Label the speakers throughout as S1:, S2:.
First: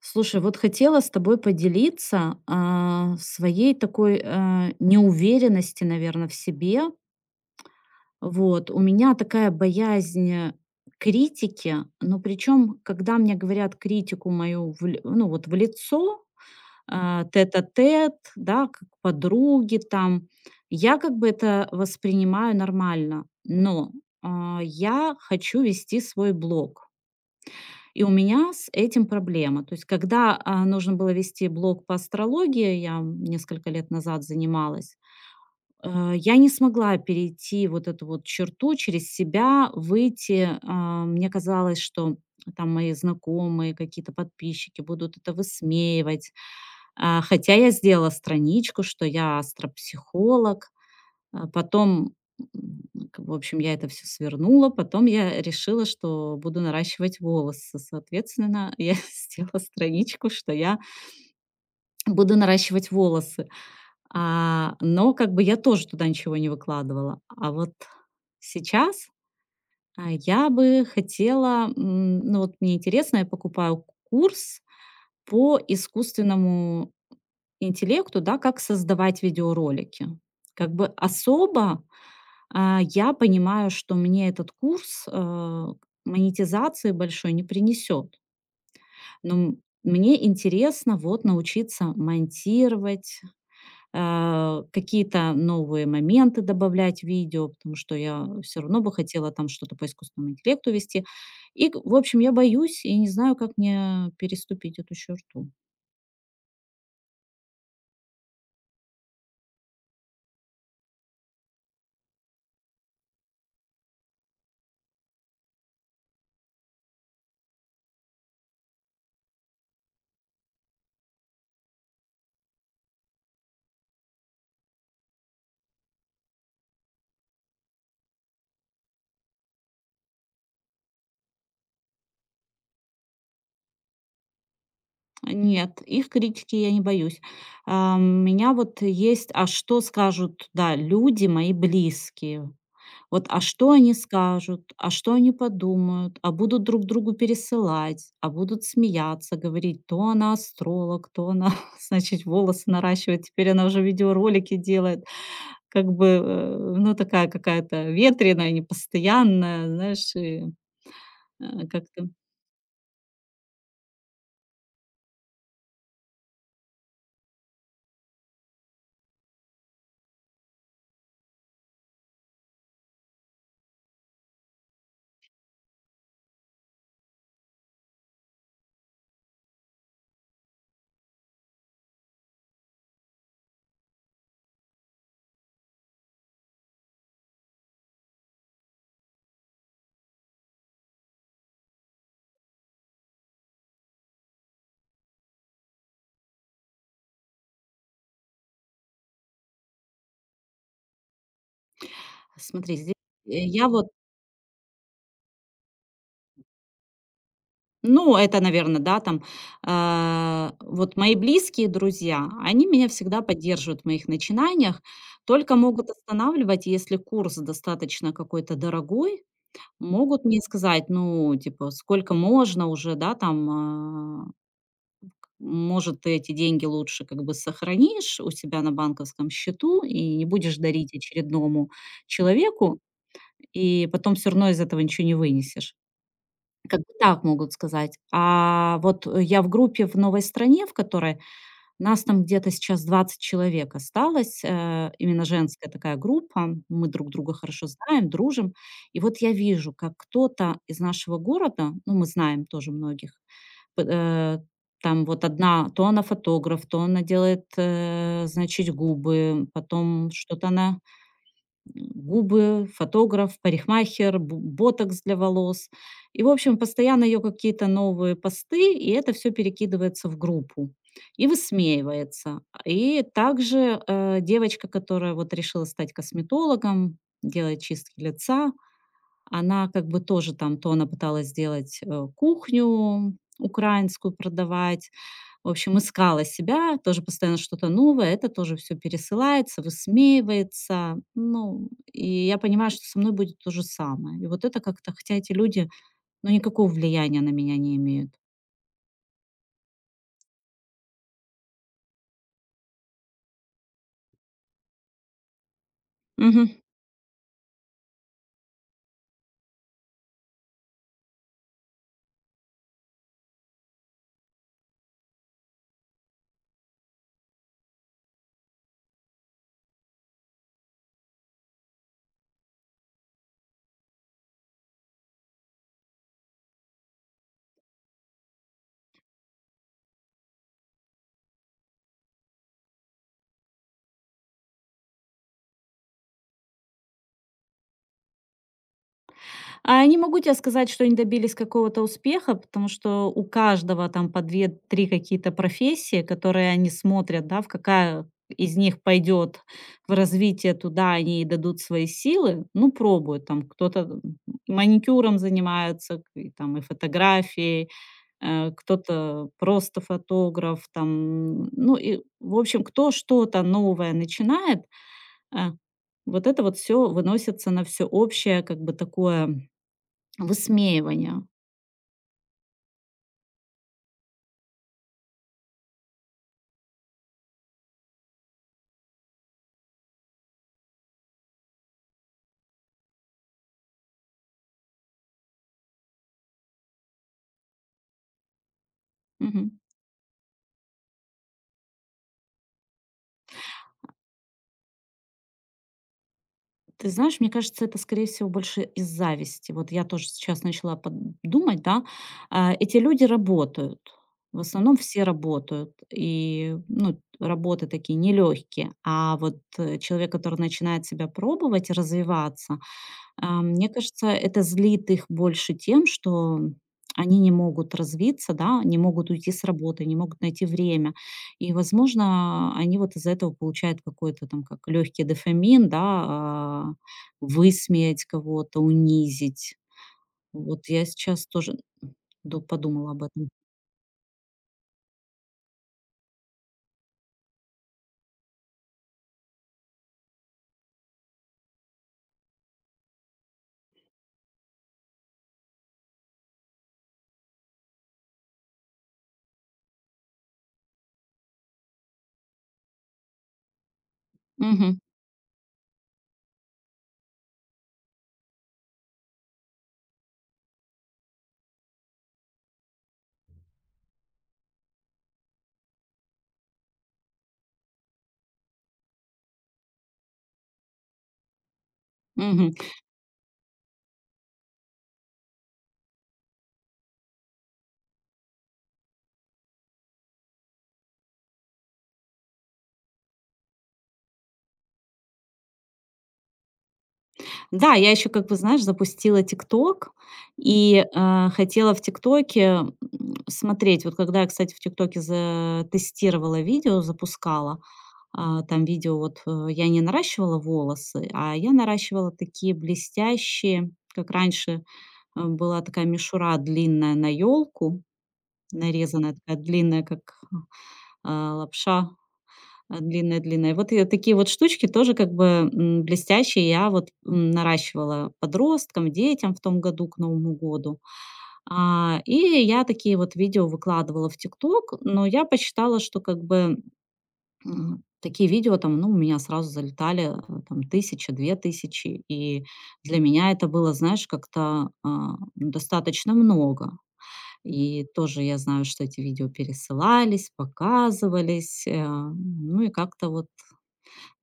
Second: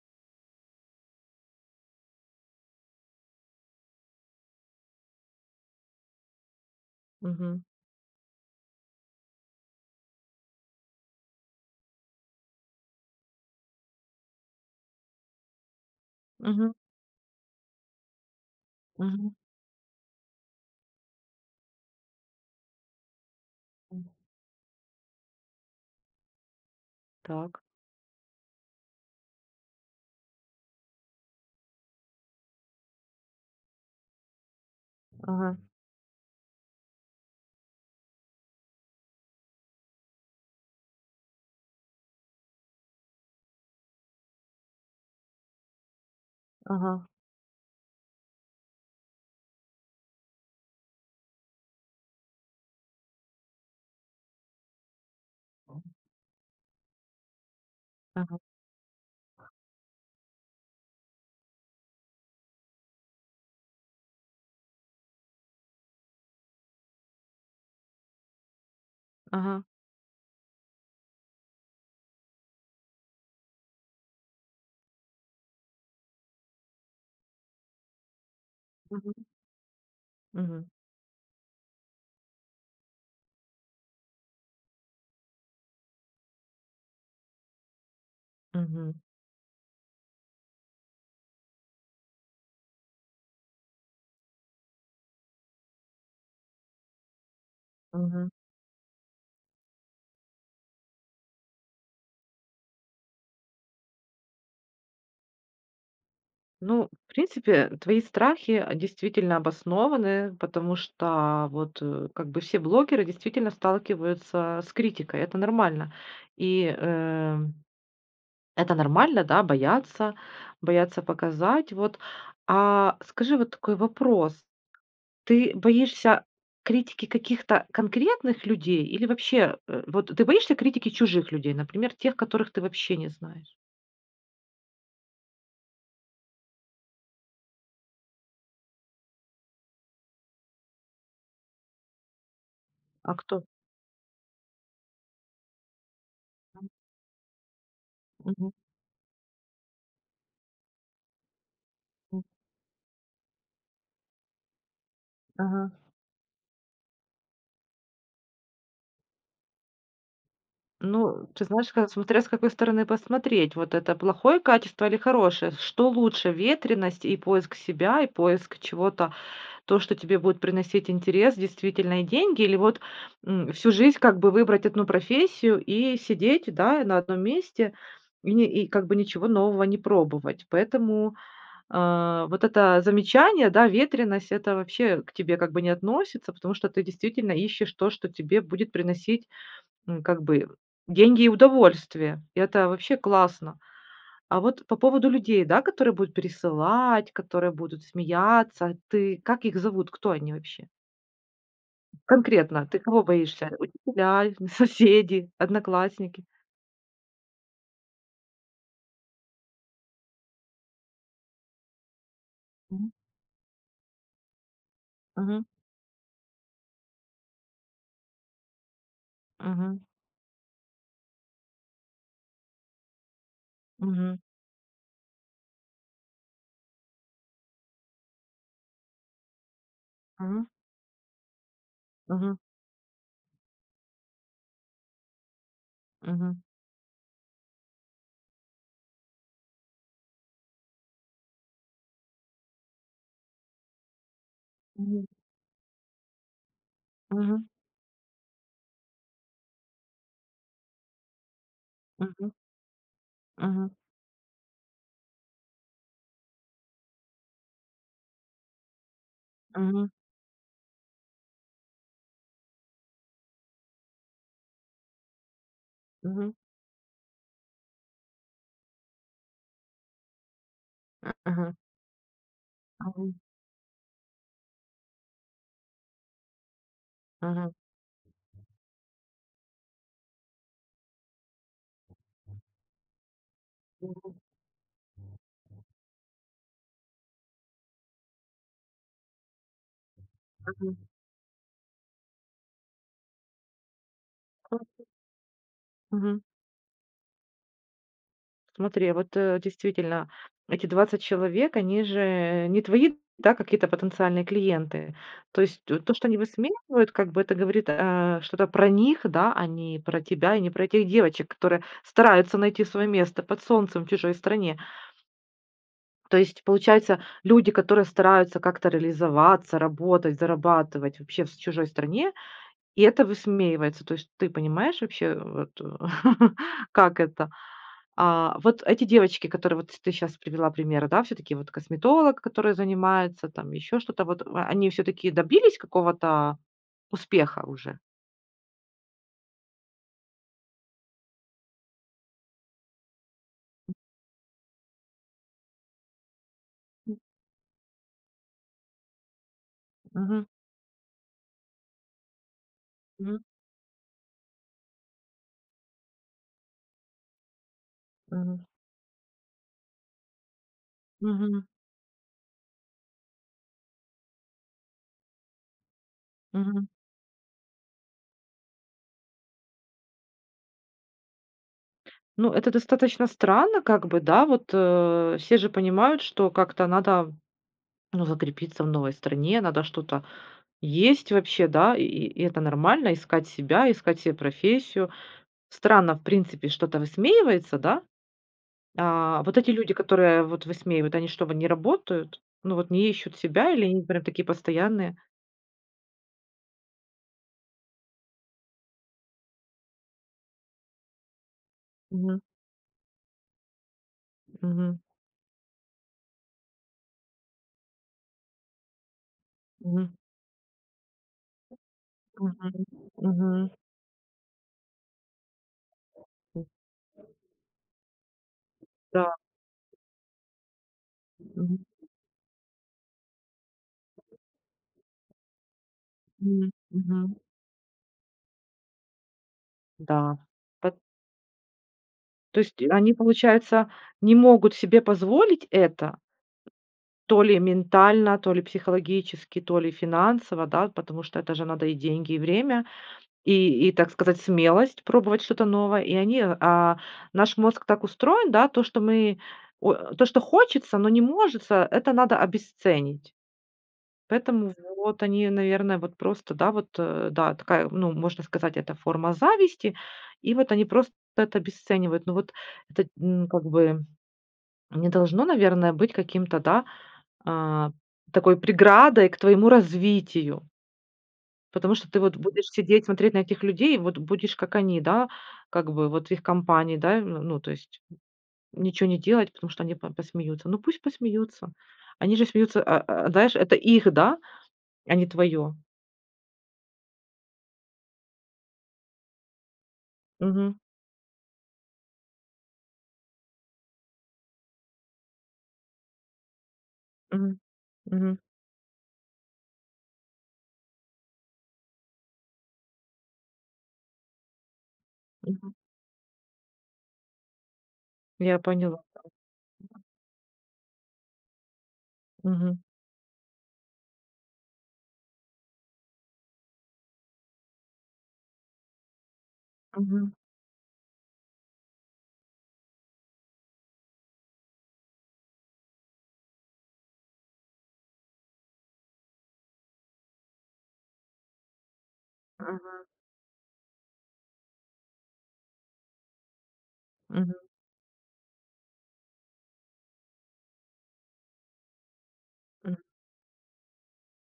S1: Слушай, вот хотела с тобой поделиться своей такой неуверенности, наверное, в себе.
S2: Мгм.
S1: Вот, у меня такая боязнь критики, но причем, когда мне говорят критику мою, ну вот в лицо,
S2: Мгм.
S1: тет-а-тет, да, как
S2: Мгм.
S1: подруги там, я как бы это воспринимаю нормально, но
S2: М.
S1: я хочу вести свой блог.
S2: Так.
S1: И у меня с этим проблема. То есть, когда, нужно было вести блог по астрологии, я несколько лет назад занималась,
S2: Ага.
S1: я не смогла перейти вот эту вот черту, через себя выйти. Мне казалось, что там мои знакомые, какие-то подписчики будут это высмеивать.
S2: Ага.
S1: Хотя я сделала страничку, что я астропсихолог. А потом, м, к в общем, я это все свернула. Потом я решила, что буду наращивать волосы.
S2: Ага.
S1: Соответственно, я сделала страничку, что я буду наращивать волосы. Но как бы я тоже туда ничего не выкладывала. А вот сейчас,
S2: Ага.
S1: я бы хотела, ну, вот мне интересно, я покупаю курс по искусственному интеллекту, да, как создавать
S2: Мгм.
S1: видеоролики.
S2: Мгм.
S1: Как бы особо Я понимаю, что мне этот курс, монетизации большой не принесет.
S2: Мгм.
S1: Но мне интересно вот научиться монтировать, какие-то новые моменты добавлять в видео, потому что я
S2: Мгм.
S1: все равно бы хотела там что-то по искусственному интеллекту вести. И, к в общем, я боюсь и не знаю, как мне переступить эту черту.
S2: Ну, в принципе, твои страхи, действительно обоснованы, потому что вот, как бы все блогеры действительно сталкиваются с критикой. Это нормально. И, это нормально, да, бояться, бояться показать. Вот. А скажи вот такой вопрос. Ты боишься критики каких-то конкретных людей или вообще, вот ты боишься критики чужих людей, например, тех, которых ты вообще не знаешь?
S1: Нет, их критики я не боюсь. У меня вот есть: а что скажут, да, люди мои близкие?
S2: А
S1: Вот, а
S2: кто?
S1: что они скажут, а что они подумают, а будут друг другу пересылать, а
S2: Мгм,
S1: будут смеяться, говорить, то она астролог, то она,
S2: м,
S1: значит, волосы наращивает, теперь она уже видеоролики делает.
S2: ага.
S1: Как бы, ну, такая какая-то ветреная, непостоянная, знаешь, и,
S2: Ну, ты знаешь, как
S1: как-то.
S2: смотря с какой стороны посмотреть, вот это плохое качество или хорошее. Что лучше: ветреность и поиск себя, и поиск чего-то. Что тебе будет приносить интерес, действительно, и деньги, или вот, всю жизнь как бы выбрать одну профессию и сидеть, да, на одном месте и как бы ничего нового не пробовать. Поэтому, вот это замечание, да, ветреность- это вообще к тебе как бы не относится, потому что ты действительно ищешь то, что тебе будет приносить, как бы деньги и удовольствие. И это вообще классно. А вот по поводу людей, да, которые будут пересылать, которые будут смеяться, ты как их зовут? Кто они вообще? Конкретно,
S1: Смотри,
S2: ты
S1: здесь
S2: кого
S1: э,
S2: боишься?
S1: я вот
S2: Учителя, соседи, одноклассники?
S1: ну, это, наверное, да, там, вот мои близкие друзья, они меня
S2: Мгм.
S1: всегда поддерживают в моих начинаниях,
S2: Мгм.
S1: только могут останавливать, если курс достаточно какой-то дорогой,
S2: Мгм.
S1: могут мне сказать, ну, типа, сколько можно уже, да, там,
S2: Мгм.
S1: может, ты эти деньги лучше как бы сохранишь у себя на банковском счету и не будешь дарить очередному
S2: Мгм.
S1: человеку, и потом все равно из этого ничего не вынесешь.
S2: Мгм.
S1: Как бы так могут сказать. А вот, я в группе в новой стране, в которой нас там где-то сейчас 20 человек осталось,
S2: Мгм.
S1: именно женская такая группа. Мы друг друга
S2: Мгм.
S1: хорошо знаем, дружим. И вот я вижу, как кто-то из нашего города, ну, мы знаем тоже многих,
S2: Мгм.
S1: п э, там вот одна, то она фотограф, то она делает, значит, губы,
S2: Мгм.
S1: потом что-то она губы, фотограф, парикмахер, бу ботокс для волос.
S2: Мгм.
S1: И, в
S2: Мгм.
S1: общем, постоянно ее какие-то новые посты, и это все перекидывается в группу и
S2: Мгм.
S1: высмеивается. И также, девочка, которая вот решила стать косметологом,
S2: Мгм.
S1: делает чистки лица, она как бы тоже там, то она пыталась сделать, кухню
S2: Мгм.
S1: украинскую
S2: Мгм.
S1: продавать, в общем, искала себя, тоже постоянно что-то новое, это тоже все пересылается,
S2: Мгм.
S1: высмеивается. Ну, и я понимаю, что со мной будет то же самое. И вот это как-то, хотя эти люди,
S2: Мгм.
S1: ну, никакого влияния на меня не имеют.
S2: Смотри, действительно, эти 20 человек, они же не твои, да, какие-то потенциальные клиенты. То есть т то, что они
S1: Мгм.
S2: высмеивают, как бы это говорит, что-то про них, да, а не про тебя и не про этих девочек, которые стараются найти свое место под солнцем в чужой стране. То есть, получается, люди, которые стараются как-то реализоваться, работать, зарабатывать вообще в с чужой стране, и это высмеивается. То есть ты понимаешь вообще, вот, как это? Вот эти девочки, которые вот ты сейчас привела примеры, да, все таки вот косметолог, который занимается, там еще что-то, вот, они все таки добились какого-то успеха уже?
S1: А я не могу тебе сказать, что они добились какого-то успеха, потому что у каждого там по две-три какие-то профессии, которые они
S2: М.
S1: смотрят, да, в какая из них пойдет в
S2: Мгм,
S1: развитие туда, они и дадут свои силы, ну,
S2: мгм,
S1: пробуют. Там кто-то маникюром занимается, и там и фотографией,
S2: мгм,
S1: кто-то просто фотограф,
S2: мгм,
S1: там, ну, и, в общем, кто что-то новое начинает, а, вот это вот
S2: мгм.
S1: все выносится на все общее, как бы такое высмеивание.
S2: Ну, это достаточно странно, как бы, да, вот, все же понимают, что как-то надо, ну, закрепиться в новой стране, надо что-то есть вообще, да, и это нормально, искать себя, искать себе профессию. Странно, в принципе, что-то высмеивается, да? Вот
S1: Мгм.
S2: эти люди, которые вот высмеивают, они что, вот не работают? Ну, вот не ищут себя или они прям такие постоянные?
S1: Ты знаешь, мне кажется, это, скорее всего, больше из зависти. Вот я тоже сейчас начала думать, да,
S2: Мгм.
S1: эти люди работают. В основном
S2: Мгм.
S1: все работают, и ну, работы такие нелегкие. А вот
S2: Мгм.
S1: человек, который начинает себя пробовать и развиваться,
S2: Мгм.
S1: мне кажется, это злит их больше тем, что
S2: Мгм.
S1: они не могут развиться, да, не могут
S2: Да.
S1: уйти с работы, не могут найти время. И,
S2: Мгм.
S1: возможно, они вот из-за этого получают какой-то там как легкий дофамин, да,
S2: Мгм. Мгм.
S1: высмеять кого-то, унизить.
S2: Да.
S1: Вот
S2: Пот
S1: я сейчас тоже
S2: То есть
S1: подумала
S2: они,
S1: об этом.
S2: получается, не могут себе позволить это, то ли ментально, то ли психологически, то ли финансово, да, потому что это же надо и деньги, и время. И, так сказать, смелость пробовать что-то новое. И они, наш мозг так устроен, да, то, что мы о то, что хочется, но не может это надо обесценить. Поэтому
S1: Мгм.
S2: вот они, наверное, вот просто, да, вот, да, такая, ну, можно сказать, это форма зависти. И вот они просто это обесценивают. Ну, вот это, как бы не должно, наверное, быть каким-то, да, а, такой преградой к твоему развитию. Потому что ты вот будешь
S1: Мгм.
S2: сидеть, смотреть на этих людей, вот будешь как они, да, как бы вот в их компании, да, ну, ну, то есть ничего не делать, потому что они посмеются. Ну пусть посмеются. Они же смеются, знаешь, это их, да, а не твое.
S1: Да, я еще, как бы, знаешь, запустила "Тикток"
S2: Мгм.
S1: и, хотела в "Тиктоке", смотреть. Вот когда я, кстати, в "Тиктоке" за тестировала видео,
S2: Мгм.
S1: запускала,
S2: Мгм.
S1: там видео вот, я не наращивала волосы, а я наращивала такие блестящие, как раньше,
S2: Мгм.
S1: была такая мишура длинная на елку
S2: Я поняла.
S1: нарезанная такая длинная, как, лапша
S2: Мгм.
S1: длинная-длинная. Вот и такие вот штучки тоже как бы, блестящие я вот, наращивала подросткам, детям в том году к
S2: Мгм.
S1: Новому году. И я такие вот видео выкладывала в "Тикток", но я посчитала, что как бы, такие видео там, ну, у меня сразу залетали, там 1000, 2000. И
S2: Мгм.
S1: для меня это было, знаешь, как-то, ну, достаточно много.
S2: Мгм.
S1: И тоже я знаю, что эти видео пересылались, показывались, ну и
S2: Мгм.
S1: как-то вот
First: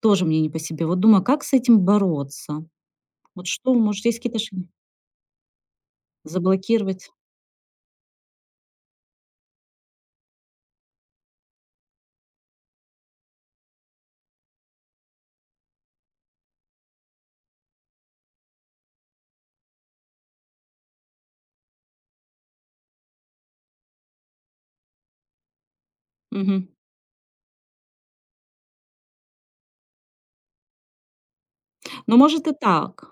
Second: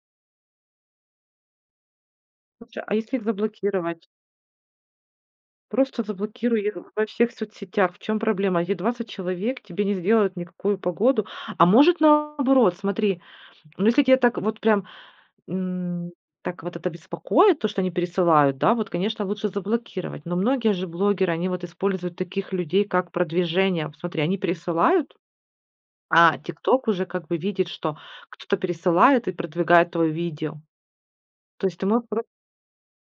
S1: тоже мне не по себе. Вот думаю, а как с этим бороться?
S2: Слушай, а если их
S1: Вот что, может,
S2: заблокировать?
S1: есть какие-то шаги?
S2: Просто заблокируй их во
S1: Заблокировать?
S2: всех соцсетях. В чем проблема? Эти 20 человек тебе не сделают никакую погоду. А может наоборот, смотри, ну, если тебе так вот прям М, так вот это беспокоит, то, что они пересылают, да, вот, конечно, лучше заблокировать. Но многие же блогеры, они вот используют таких людей как продвижение. Вот. Смотри, они пересылают, а
S1: Мгм.
S2: "Тикток" уже как бы видит, что кто-то пересылает и продвигает твое видео. То есть ты можешь
S1: Ну,
S2: про
S1: может, и так.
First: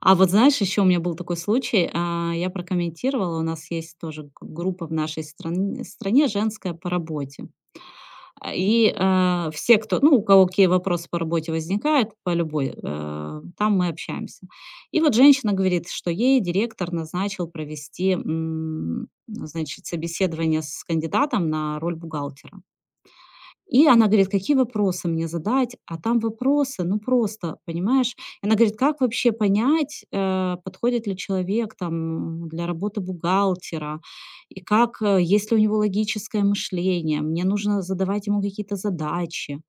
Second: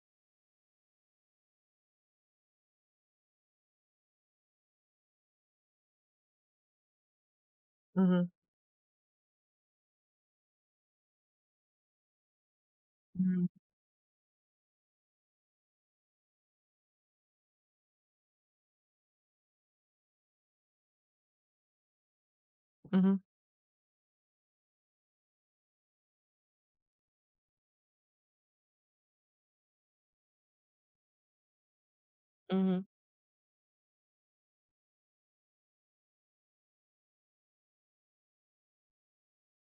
S1: А вот знаешь, еще у меня был такой случай, я прокомментировала, у нас есть тоже группа в нашей стране женская по работе.
S2: Мгм.
S1: И все, кто, ну, у кого какие вопросы по работе возникают, по любой,
S2: Мгм.
S1: там мы общаемся. И вот женщина говорит, что ей директор назначил провести, значит, собеседование с кандидатом на роль бухгалтера.
S2: Мгм.
S1: И она говорит: "Какие вопросы мне задать?" А там вопросы, ну, просто, понимаешь? Она говорит: "Как вообще понять, подходит ли человек там для
S2: Мгм.
S1: работы бухгалтера? И как, есть ли у него логическое мышление? Мне нужно задавать ему какие-то задачи".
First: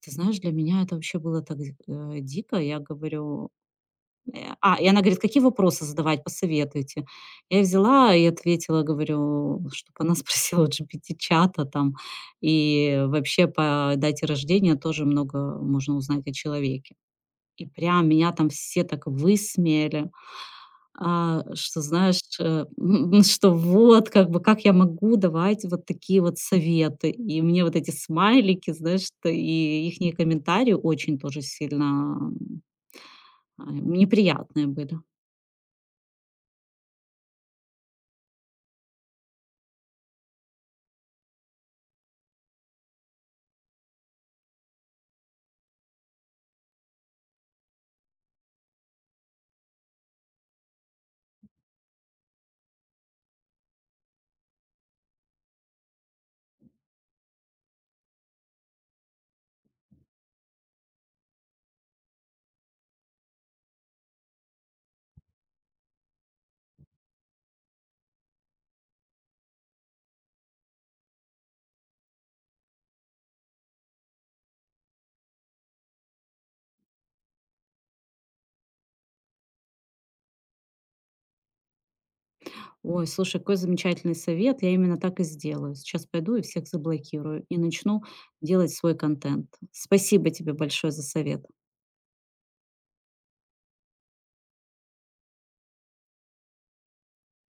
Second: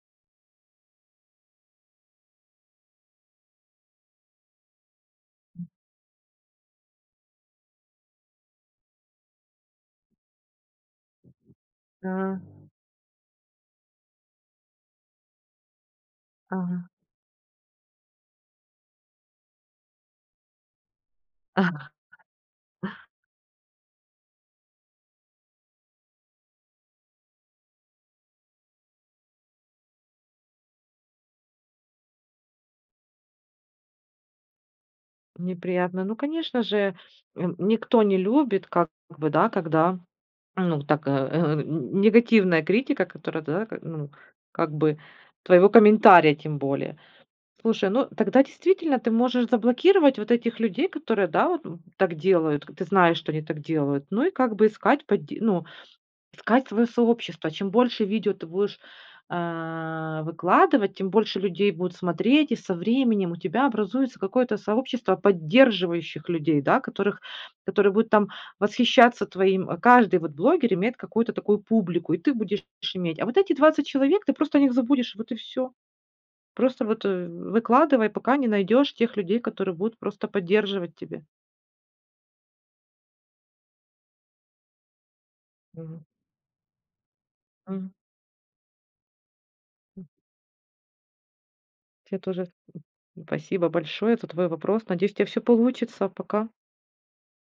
S1: Ты знаешь, для меня это вообще было так, дико. Я говорю. И она говорит: "Какие вопросы задавать, посоветуйте?" Я взяла и ответила, говорю, чтобы она спросила у GPT-чата там,
S2: А,
S1: и вообще по дате рождения тоже много можно узнать о
S2: ага.
S1: человеке. И прям меня там все так высмеяли, что, знаешь, что вот как бы как я могу давать вот такие вот советы. И мне вот эти смайлики, знаешь, т и ихние комментарии очень тоже сильно, м, неприятные были.
S2: Неприятно. Ну, конечно же, никто не любит как бы, да, когда. Ну, так, э, н негативная критика, которая, да, как, ну, как бы твоего комментария тем более. Слушай, ну тогда действительно ты можешь заблокировать вот этих людей, которые, да, вот, так делают. Ты знаешь, что они так делают. Ну и как бы искать искать свое сообщество. А чем больше видео ты будешь, выкладывать, тем больше людей будут смотреть, и со временем у тебя образуется какое-то сообщество поддерживающих людей, да, которых которые будут там восхищаться твоим. А каждый вот блогер имеет какую-то такую публику, и ты будешь иметь. А вот эти 20 человек, ты просто о них забудешь, вот и все. Просто вот, выкладывай, пока не найдешь тех людей, которые будут просто поддерживать тебя.
S1: Ой, слушай, какой замечательный совет. Я именно так и сделаю.
S2: Мгм.
S1: Сейчас пойду и всех заблокирую и
S2: Мгм.
S1: начну делать свой контент. Спасибо тебе большое за совет.
S2: Тебе тоже спасибо большое за твой вопрос. Надеюсь, у тя всё получится. Пока.